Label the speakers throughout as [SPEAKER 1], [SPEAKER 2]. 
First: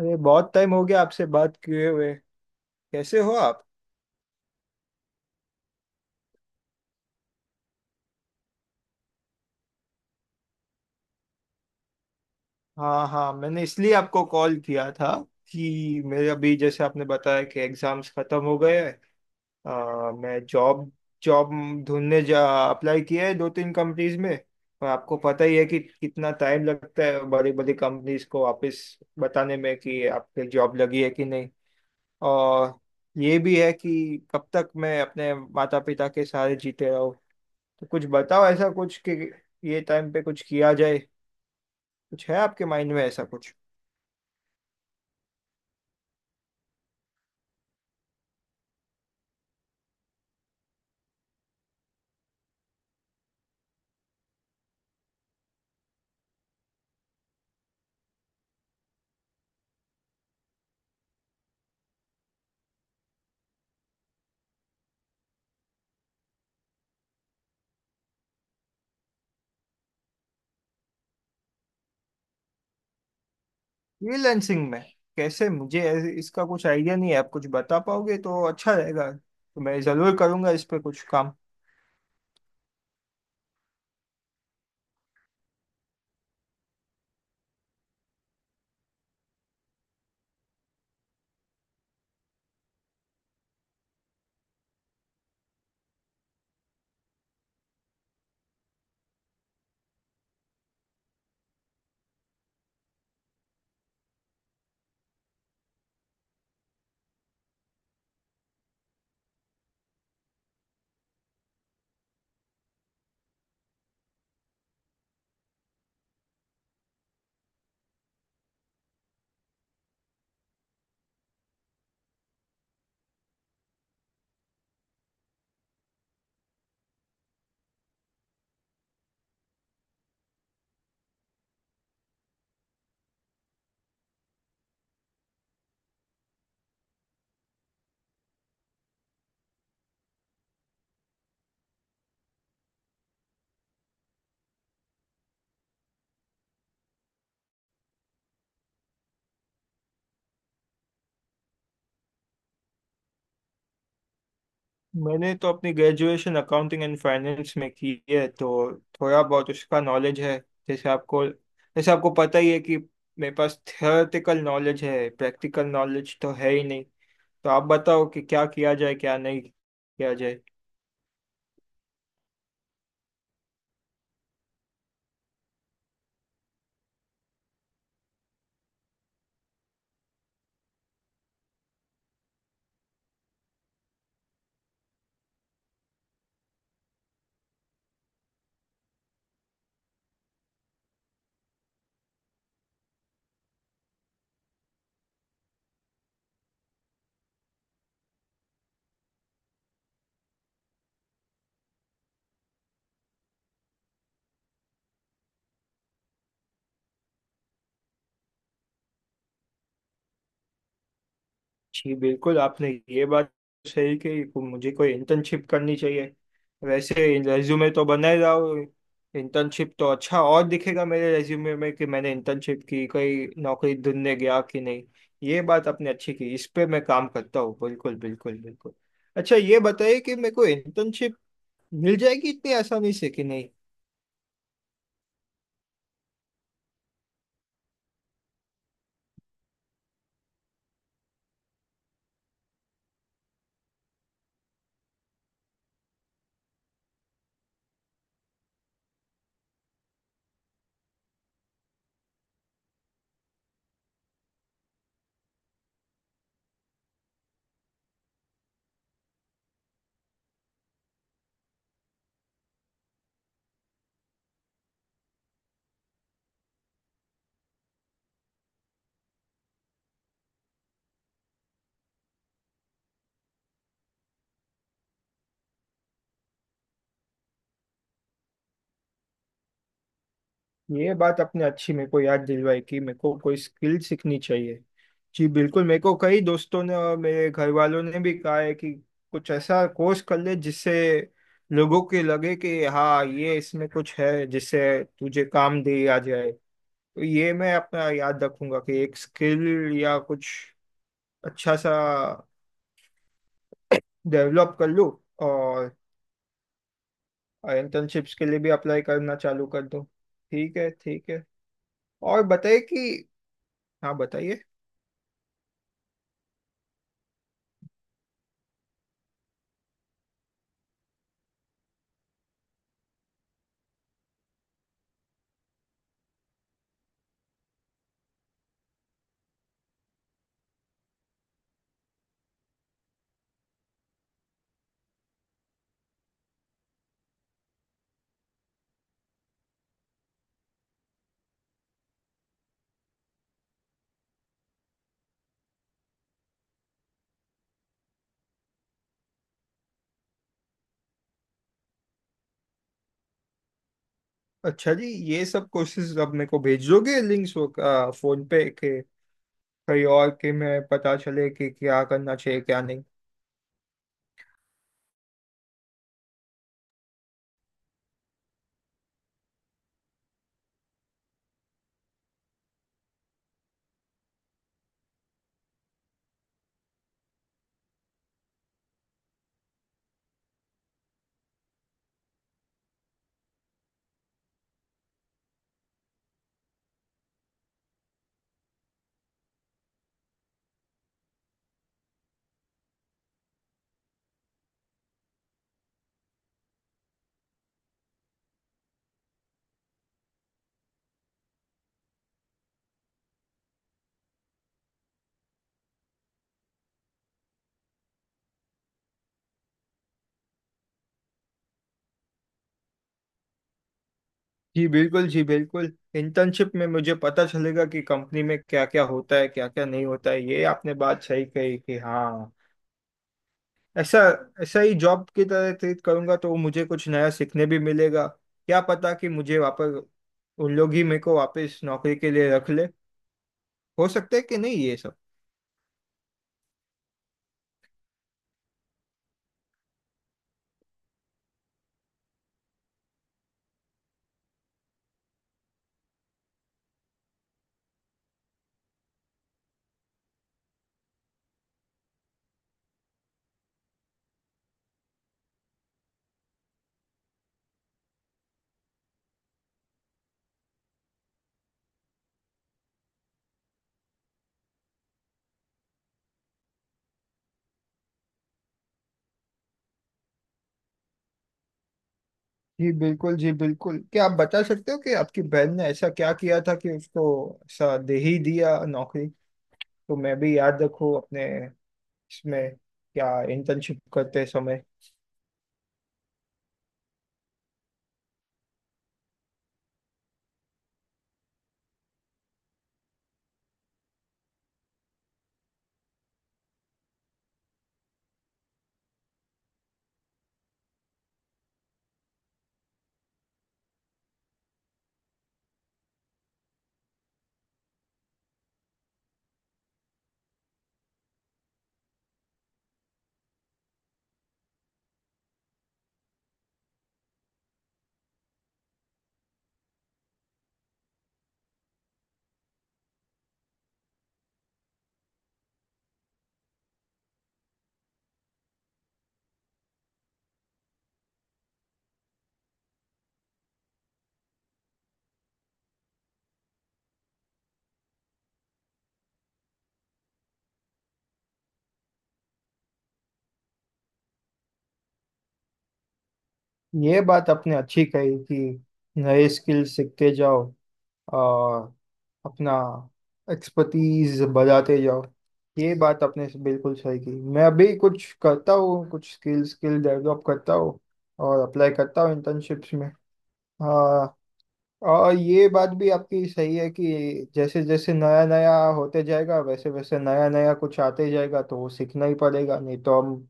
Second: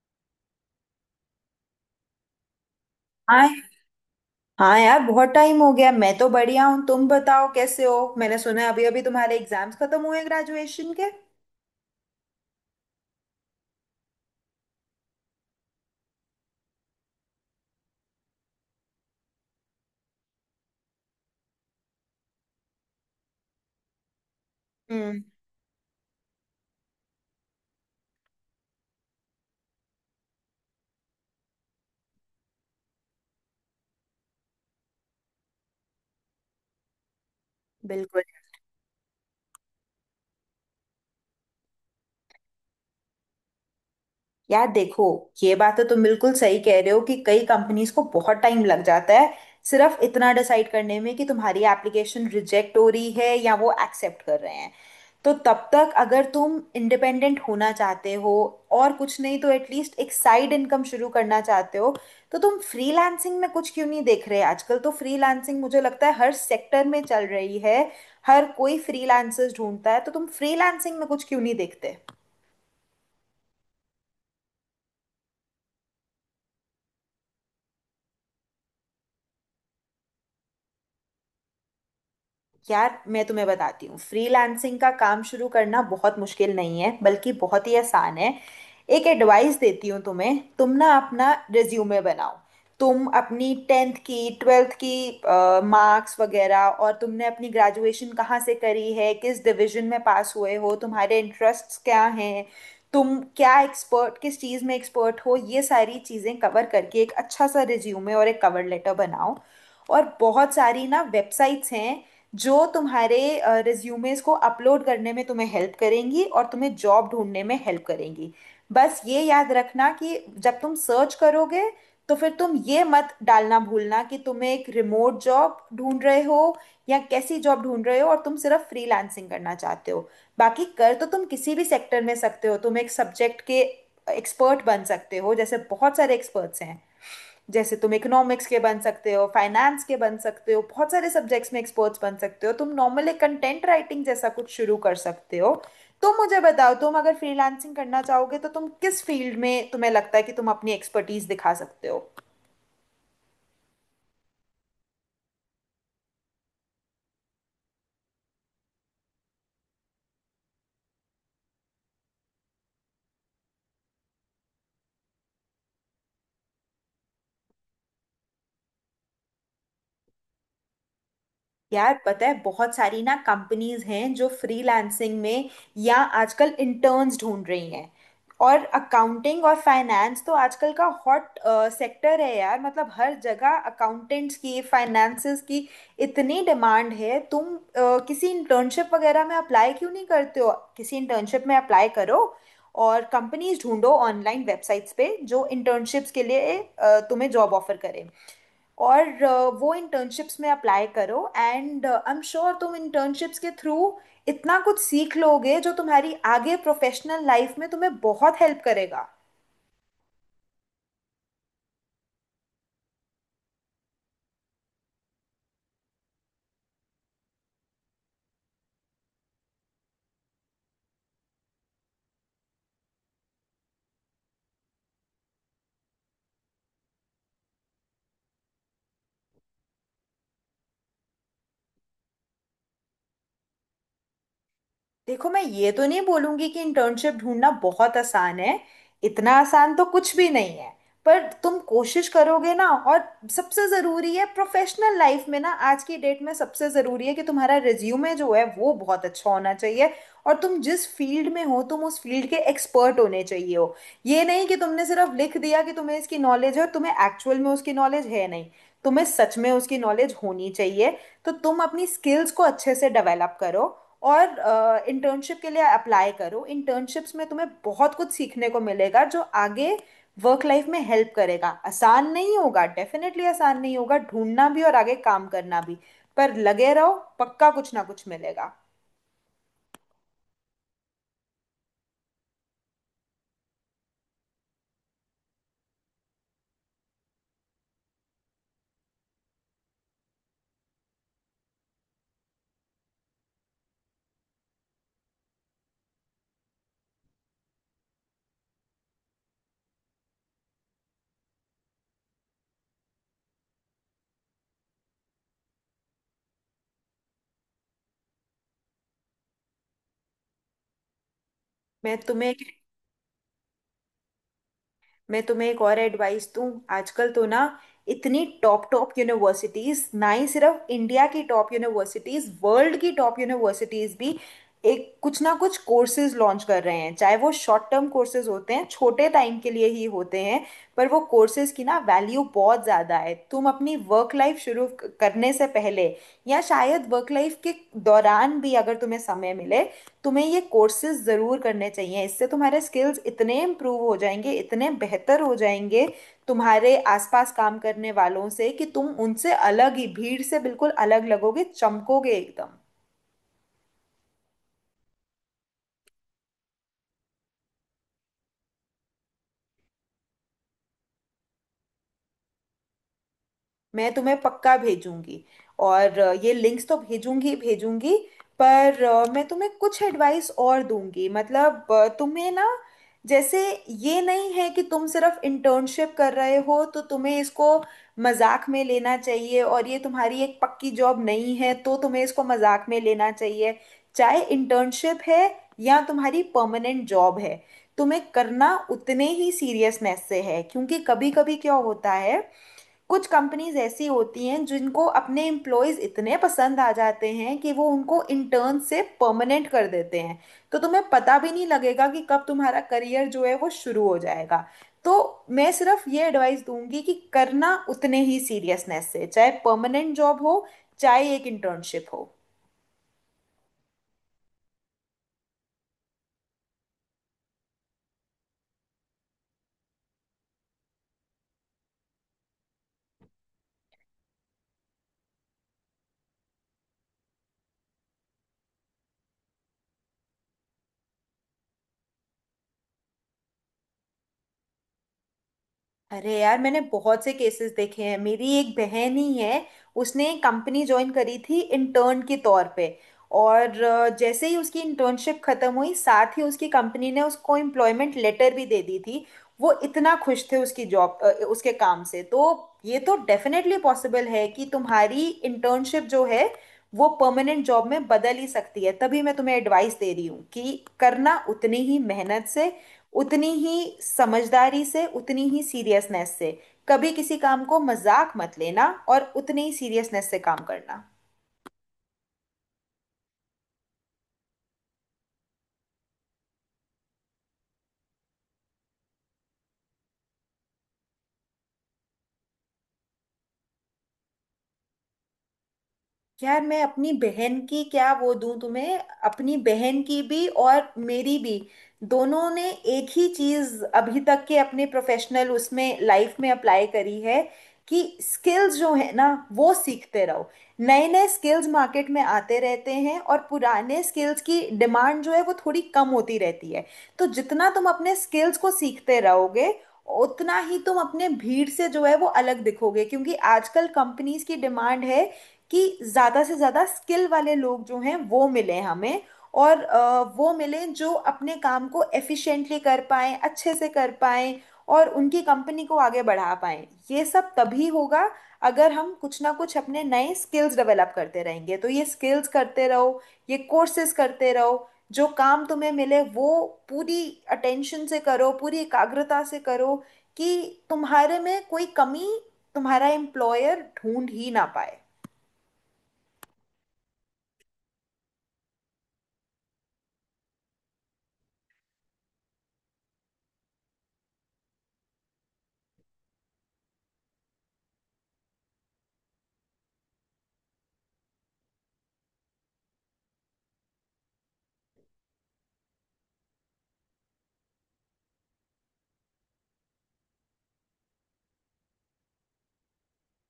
[SPEAKER 1] अरे बहुत टाइम हो गया आपसे बात किए हुए। कैसे हो
[SPEAKER 2] हाँ
[SPEAKER 1] आप?
[SPEAKER 2] हाँ यार, बहुत टाइम हो गया। मैं तो बढ़िया हूँ, तुम बताओ कैसे हो। मैंने सुना है अभी अभी तुम्हारे एग्जाम्स खत्म हुए ग्रेजुएशन के।
[SPEAKER 1] हाँ, हाँ, मैंने इसलिए आपको कॉल किया था कि मेरे अभी जैसे आपने बताया कि एग्जाम्स खत्म हो गए हैं। मैं जॉब जॉब ढूंढने जा अप्लाई किया है दो तीन कंपनीज में। पर आपको
[SPEAKER 2] हम्म।
[SPEAKER 1] पता ही है कि कितना टाइम लगता है बड़ी बड़ी कंपनीज को वापस बताने में कि आपके जॉब लगी है कि नहीं। और ये भी है कि कब तक मैं अपने माता पिता के सहारे जीते रहूँ। तो कुछ
[SPEAKER 2] बिल्कुल।
[SPEAKER 1] बताओ ऐसा कुछ कि ये टाइम पे कुछ किया जाए। कुछ है आपके माइंड में ऐसा कुछ?
[SPEAKER 2] यार देखो, ये बात तो तुम बिल्कुल सही कह रहे हो कि कई कंपनीज को बहुत टाइम लग जाता है सिर्फ इतना डिसाइड करने में कि तुम्हारी एप्लीकेशन रिजेक्ट हो रही है या वो एक्सेप्ट कर रहे हैं। तो तब तक अगर तुम इंडिपेंडेंट होना चाहते हो और कुछ नहीं तो एटलीस्ट एक साइड इनकम शुरू करना चाहते हो, तो तुम फ्रीलांसिंग में कुछ क्यों नहीं देख रहे। आजकल तो फ्रीलांसिंग मुझे लगता है हर सेक्टर में चल रही है। हर कोई फ्रीलांसर्स ढूंढता है, तो तुम फ्रीलांसिंग में कुछ क्यों नहीं देखते।
[SPEAKER 1] फ्रीलैंसिंग में कैसे मुझे इसका कुछ आइडिया नहीं है। आप कुछ बता पाओगे तो अच्छा रहेगा, तो मैं जरूर करूंगा इस पे कुछ काम।
[SPEAKER 2] यार मैं तुम्हें बताती हूँ, फ्रीलांसिंग का काम शुरू करना बहुत मुश्किल नहीं है, बल्कि बहुत ही आसान है। एक एडवाइस देती हूँ तुम्हें, तुम ना अपना रिज्यूमे बनाओ। तुम अपनी टेंथ की, ट्वेल्थ की मार्क्स वगैरह, और तुमने अपनी ग्रेजुएशन कहाँ से करी है, किस डिवीजन में पास हुए हो, तुम्हारे इंटरेस्ट्स क्या हैं, तुम क्या एक्सपर्ट, किस चीज़ में एक्सपर्ट हो, ये सारी चीज़ें कवर करके एक अच्छा सा रिज्यूमे और एक कवर लेटर बनाओ। और बहुत सारी ना वेबसाइट्स हैं जो तुम्हारे रिज्यूमेस को अपलोड करने में तुम्हें हेल्प करेंगी और तुम्हें जॉब ढूंढने में हेल्प करेंगी। बस ये याद रखना कि जब तुम सर्च करोगे तो फिर तुम ये मत डालना भूलना कि तुम्हें एक रिमोट जॉब ढूंढ रहे हो या कैसी जॉब ढूंढ रहे हो और तुम सिर्फ फ्रीलांसिंग करना चाहते हो। बाकी कर तो तुम किसी भी सेक्टर में सकते हो। तुम एक सब्जेक्ट के एक्सपर्ट बन सकते हो, जैसे बहुत सारे एक्सपर्ट्स हैं, जैसे तुम इकोनॉमिक्स के बन सकते हो, फाइनेंस के बन सकते हो, बहुत सारे सब्जेक्ट्स में एक्सपर्ट्स बन सकते हो। तुम नॉर्मली कंटेंट राइटिंग जैसा कुछ शुरू कर सकते हो। तो मुझे बताओ, तुम अगर फ्रीलांसिंग करना चाहोगे तो तुम किस फील्ड में तुम्हें लगता है कि तुम अपनी एक्सपर्टीज दिखा सकते हो।
[SPEAKER 1] मैंने तो अपनी ग्रेजुएशन अकाउंटिंग एंड फाइनेंस में की है, तो थोड़ा बहुत उसका नॉलेज है। जैसे आपको पता ही है कि मेरे पास थियोरेटिकल नॉलेज है, प्रैक्टिकल नॉलेज तो है ही नहीं। तो आप बताओ कि क्या किया जाए क्या नहीं किया जाए।
[SPEAKER 2] यार पता है, बहुत सारी ना कंपनीज हैं जो फ्रीलांसिंग में या आजकल इंटर्न्स ढूंढ रही हैं। और अकाउंटिंग और फाइनेंस तो आजकल का हॉट सेक्टर है यार। मतलब हर जगह अकाउंटेंट्स की, फाइनेंसेस की इतनी डिमांड है। तुम किसी इंटर्नशिप वगैरह में अप्लाई क्यों नहीं करते हो। किसी इंटर्नशिप में अप्लाई करो और कंपनीज ढूंढो ऑनलाइन वेबसाइट्स पे जो इंटर्नशिप्स के लिए तुम्हें जॉब ऑफर करें। और वो इंटर्नशिप्स में अप्लाई करो, एंड आई एम श्योर तुम इंटर्नशिप्स के थ्रू इतना कुछ सीख लोगे जो तुम्हारी आगे प्रोफेशनल लाइफ में तुम्हें बहुत हेल्प करेगा।
[SPEAKER 1] जी बिल्कुल, आपने ये बात सही कही मुझे कोई इंटर्नशिप करनी चाहिए वैसे। रेज्यूमे तो बनाए जाओ, इंटर्नशिप तो अच्छा और दिखेगा मेरे रेज्यूमे में कि मैंने इंटर्नशिप की, कोई नौकरी ढूंढने गया कि नहीं। ये बात आपने अच्छी की, इस पे मैं काम करता हूँ। बिल्कुल, बिल्कुल, बिल्कुल। अच्छा ये बताइए कि मेरे को इंटर्नशिप मिल जाएगी इतनी आसानी से कि नहीं?
[SPEAKER 2] देखो, मैं ये तो नहीं बोलूंगी कि इंटर्नशिप ढूंढना बहुत आसान है। इतना आसान तो कुछ भी नहीं है। पर तुम कोशिश करोगे ना। और सबसे ज़रूरी है प्रोफेशनल लाइफ में ना, आज की डेट में सबसे ज़रूरी है कि तुम्हारा रिज्यूमे जो है वो बहुत अच्छा होना चाहिए। और तुम जिस फील्ड में हो तुम उस फील्ड के एक्सपर्ट होने चाहिए हो। ये नहीं कि तुमने सिर्फ लिख दिया कि तुम्हें इसकी नॉलेज है और तुम्हें एक्चुअल में उसकी नॉलेज है नहीं। तुम्हें सच में उसकी नॉलेज होनी चाहिए। तो तुम अपनी स्किल्स को अच्छे से डेवलप करो और इंटर्नशिप के लिए अप्लाई करो। इंटर्नशिप्स में तुम्हें बहुत कुछ सीखने को मिलेगा जो आगे वर्क लाइफ में हेल्प करेगा। आसान नहीं होगा, डेफिनेटली आसान नहीं होगा ढूंढना भी और आगे काम करना भी, पर लगे रहो। पक्का कुछ ना कुछ मिलेगा।
[SPEAKER 1] ये बात आपने अच्छी मेरे को याद दिलवाई कि मेरे को कोई स्किल सीखनी चाहिए। जी बिल्कुल, मेरे को कई दोस्तों ने और मेरे घर वालों ने भी कहा है कि कुछ ऐसा कोर्स कर ले जिससे लोगों के लगे कि हाँ ये इसमें कुछ है, जिससे तुझे काम दे आ जाए। तो ये मैं अपना याद रखूंगा कि एक स्किल या कुछ अच्छा सा डेवलप कर लूँ, और इंटर्नशिप्स के लिए भी अप्लाई करना चालू कर दूँ। ठीक है, ठीक है।
[SPEAKER 2] मैं
[SPEAKER 1] और
[SPEAKER 2] तुम्हें
[SPEAKER 1] बताइए कि हाँ, बताइए।
[SPEAKER 2] मैं तुम्हें एक और एडवाइस दूं। आजकल तो ना इतनी टॉप टॉप यूनिवर्सिटीज, ना ही सिर्फ इंडिया की टॉप यूनिवर्सिटीज, वर्ल्ड की टॉप यूनिवर्सिटीज भी एक कुछ ना कुछ कोर्सेज लॉन्च कर रहे हैं। चाहे वो शॉर्ट टर्म कोर्सेज होते हैं, छोटे टाइम के लिए ही होते हैं, पर वो कोर्सेज की ना वैल्यू बहुत ज़्यादा है। तुम अपनी वर्क लाइफ शुरू करने से पहले या शायद वर्क लाइफ के दौरान भी अगर तुम्हें समय मिले, तुम्हें ये कोर्सेज ज़रूर करने चाहिए। इससे तुम्हारे स्किल्स इतने इम्प्रूव हो जाएंगे, इतने बेहतर हो जाएंगे तुम्हारे आसपास काम करने वालों से कि तुम उनसे अलग ही, भीड़ से बिल्कुल अलग लगोगे, चमकोगे एकदम।
[SPEAKER 1] अच्छा जी, ये सब कोर्सेज आप मेरे को भेज दोगे, लिंक्स वो फोन पे के कहीं और के, मैं पता चले कि क्या करना चाहिए क्या नहीं।
[SPEAKER 2] मैं तुम्हें पक्का भेजूंगी। और ये लिंक्स तो भेजूंगी ही भेजूंगी। पर मैं तुम्हें कुछ एडवाइस और दूंगी। मतलब तुम्हें ना, जैसे, ये नहीं है कि तुम सिर्फ इंटर्नशिप कर रहे हो तो तुम्हें इसको मजाक में लेना चाहिए, और ये तुम्हारी एक पक्की जॉब नहीं है तो तुम्हें इसको मजाक में लेना चाहिए। चाहे इंटर्नशिप है या तुम्हारी परमानेंट जॉब है, तुम्हें करना उतने ही सीरियसनेस से है। क्योंकि कभी कभी क्या होता है, कुछ कंपनीज ऐसी होती हैं जिनको अपने एम्प्लॉयज इतने पसंद आ जाते हैं कि वो उनको इंटर्न से परमानेंट कर देते हैं। तो तुम्हें पता भी नहीं लगेगा कि कब तुम्हारा करियर जो है वो शुरू हो जाएगा। तो मैं सिर्फ ये एडवाइस दूंगी कि करना उतने ही सीरियसनेस से, चाहे परमानेंट जॉब हो चाहे एक इंटर्नशिप हो।
[SPEAKER 1] जी बिल्कुल, जी बिल्कुल, इंटर्नशिप में मुझे पता चलेगा कि कंपनी में क्या क्या होता है क्या क्या नहीं होता है। ये आपने बात सही कही कि हाँ, ऐसा ऐसा ही जॉब की तरह ट्रीट करूंगा, तो मुझे कुछ नया सीखने भी मिलेगा। क्या पता कि मुझे वापस उन लोग ही मेरे को वापस नौकरी के लिए रख ले, हो सकता है कि नहीं ये सब।
[SPEAKER 2] अरे यार, मैंने बहुत से केसेस देखे हैं। मेरी एक बहन ही है, उसने एक कंपनी ज्वाइन करी थी इंटर्न के तौर पे, और जैसे ही उसकी इंटर्नशिप खत्म हुई, साथ ही उसकी कंपनी ने उसको एम्प्लॉयमेंट लेटर भी दे दी थी। वो इतना खुश थे उसकी जॉब, उसके काम से। तो ये तो डेफिनेटली पॉसिबल है कि तुम्हारी इंटर्नशिप जो है वो परमानेंट जॉब में बदल ही सकती है। तभी मैं तुम्हें एडवाइस दे रही हूँ कि करना उतनी ही मेहनत से, उतनी ही समझदारी से, उतनी ही सीरियसनेस से। कभी किसी काम को मजाक मत लेना और उतनी ही सीरियसनेस से काम करना।
[SPEAKER 1] जी बिल्कुल, जी बिल्कुल, क्या आप बता सकते हो कि आपकी बहन ने ऐसा क्या किया था कि उसको ऐसा दे ही दिया नौकरी? तो मैं भी याद रखूँ अपने इसमें क्या इंटर्नशिप करते समय।
[SPEAKER 2] यार, मैं अपनी बहन की क्या वो दूं तुम्हें, अपनी बहन की भी और मेरी भी, दोनों ने एक ही चीज अभी तक के अपने प्रोफेशनल उसमें लाइफ में अप्लाई करी है, कि स्किल्स जो है ना, वो सीखते रहो। नए नए स्किल्स मार्केट में आते रहते हैं और पुराने स्किल्स की डिमांड जो है वो थोड़ी कम होती रहती है। तो जितना तुम अपने स्किल्स को सीखते रहोगे, उतना ही तुम अपने, भीड़ से जो है वो अलग दिखोगे। क्योंकि आजकल कंपनीज की डिमांड है कि ज़्यादा से ज़्यादा स्किल वाले लोग जो हैं वो मिले हमें। और वो मिले जो अपने काम को एफिशिएंटली कर पाएं, अच्छे से कर पाएं और उनकी कंपनी को आगे बढ़ा पाएं। ये सब तभी होगा अगर हम कुछ ना कुछ अपने नए स्किल्स डेवलप करते रहेंगे। तो ये स्किल्स करते रहो, ये कोर्सेज करते रहो, जो काम तुम्हें मिले वो पूरी अटेंशन से करो, पूरी एकाग्रता से करो कि तुम्हारे में कोई कमी तुम्हारा एम्प्लॉयर ढूंढ ही ना पाए।
[SPEAKER 1] ये बात आपने अच्छी कही कि नए स्किल सीखते जाओ और अपना एक्सपर्टीज बढ़ाते जाओ। ये बात आपने बिल्कुल सही की, मैं अभी कुछ करता हूँ, कुछ स्किल स्किल डेवलप करता हूँ, और अप्लाई करता हूँ इंटर्नशिप्स में। और ये बात भी आपकी सही है कि जैसे जैसे नया नया होते जाएगा वैसे वैसे नया नया कुछ आते जाएगा, तो वो सीखना ही पड़ेगा, नहीं तो हम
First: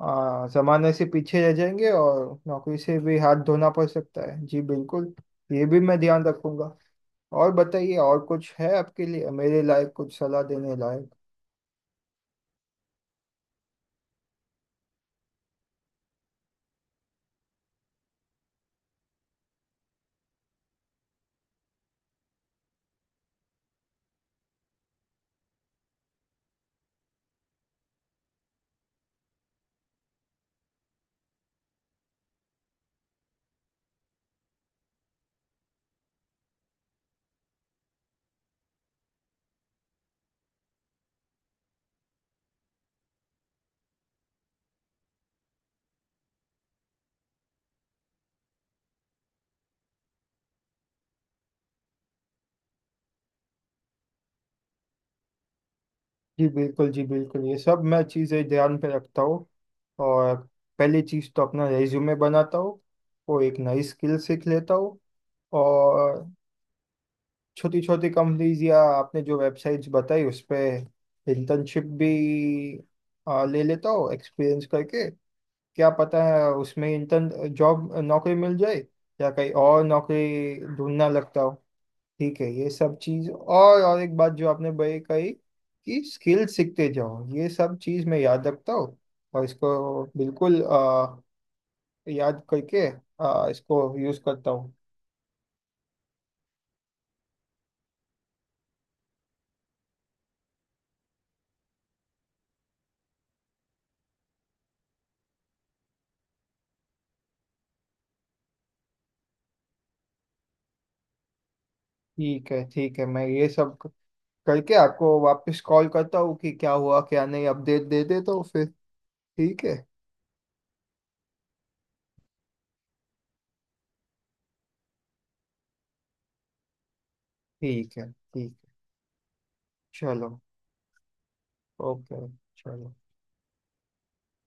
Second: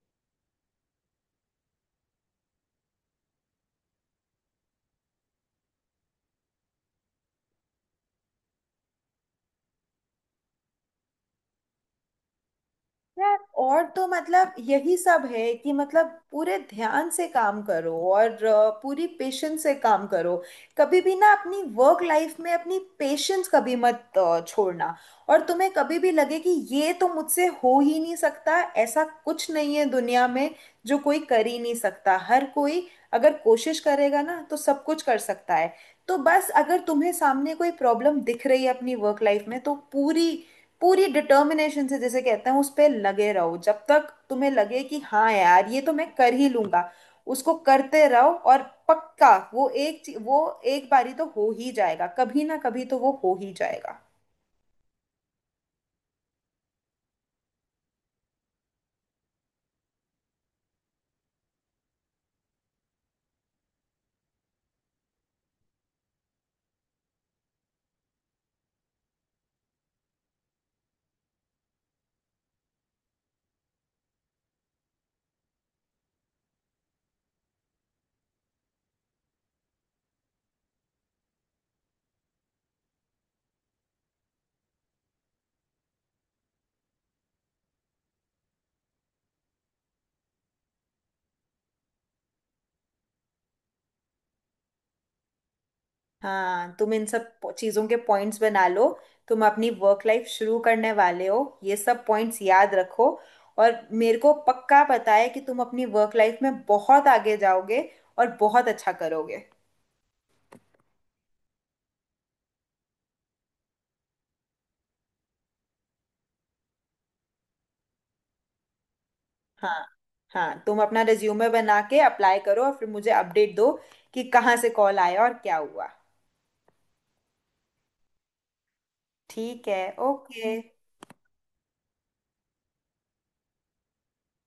[SPEAKER 1] जमाने से पीछे रह जाएंगे और नौकरी से भी हाथ धोना पड़ सकता है। जी बिल्कुल, ये भी मैं ध्यान रखूंगा। और बताइए, और कुछ है आपके लिए मेरे लायक, कुछ सलाह देने लायक?
[SPEAKER 2] यार, और तो मतलब यही सब है कि, मतलब, पूरे ध्यान से काम करो और पूरी पेशेंस से काम करो। कभी भी ना अपनी वर्क लाइफ में अपनी पेशेंस कभी मत छोड़ना। और तुम्हें कभी भी लगे कि ये तो मुझसे हो ही नहीं सकता, ऐसा कुछ नहीं है दुनिया में जो कोई कर ही नहीं सकता। हर कोई अगर कोशिश करेगा ना तो सब कुछ कर सकता है। तो बस अगर तुम्हें सामने कोई प्रॉब्लम दिख रही है अपनी वर्क लाइफ में, तो पूरी पूरी डिटर्मिनेशन से, जैसे कहते हैं, उस पे लगे रहो जब तक तुम्हें लगे कि हाँ यार, ये तो मैं कर ही लूंगा। उसको करते रहो और पक्का वो वो एक बारी तो हो ही जाएगा, कभी ना कभी तो वो हो ही जाएगा।
[SPEAKER 1] जी बिल्कुल, जी बिल्कुल, ये सब मैं चीज़ें ध्यान पे रखता हूँ। और पहली चीज़ तो अपना रेज्यूमे बनाता हूँ, वो एक नई स्किल सीख लेता हूँ, और छोटी छोटी कंपनीज या आपने जो वेबसाइट्स बताई उस पे इंटर्नशिप भी ले लेता हो एक्सपीरियंस करके। क्या पता है उसमें इंटर्न जॉब नौकरी मिल जाए या कहीं और नौकरी ढूंढना लगता हो। ठीक है, ये सब चीज़, और एक बात जो आपने भाई कही कि स्किल सीखते जाओ, ये सब चीज़ मैं याद रखता हूँ और इसको बिल्कुल याद करके इसको यूज़ करता हूँ।
[SPEAKER 2] हाँ, तुम इन सब चीजों के पॉइंट्स बना लो। तुम अपनी वर्क लाइफ शुरू करने वाले हो, ये सब पॉइंट्स याद रखो। और मेरे को पक्का पता है कि तुम अपनी वर्क लाइफ में बहुत आगे जाओगे और बहुत अच्छा करोगे।
[SPEAKER 1] ठीक है, ठीक है, मैं ये सब करके आपको वापस कॉल करता हूँ कि क्या हुआ क्या नहीं, अपडेट दे दे तो फिर। ठीक है,
[SPEAKER 2] हाँ। हाँ, तुम अपना रिज्यूमे बना के अप्लाई करो और फिर मुझे अपडेट दो कि कहाँ से कॉल आया और क्या हुआ।
[SPEAKER 1] ठीक है। ठीक है,
[SPEAKER 2] ठीक है,
[SPEAKER 1] चलो।
[SPEAKER 2] ओके।
[SPEAKER 1] ओके, चलो।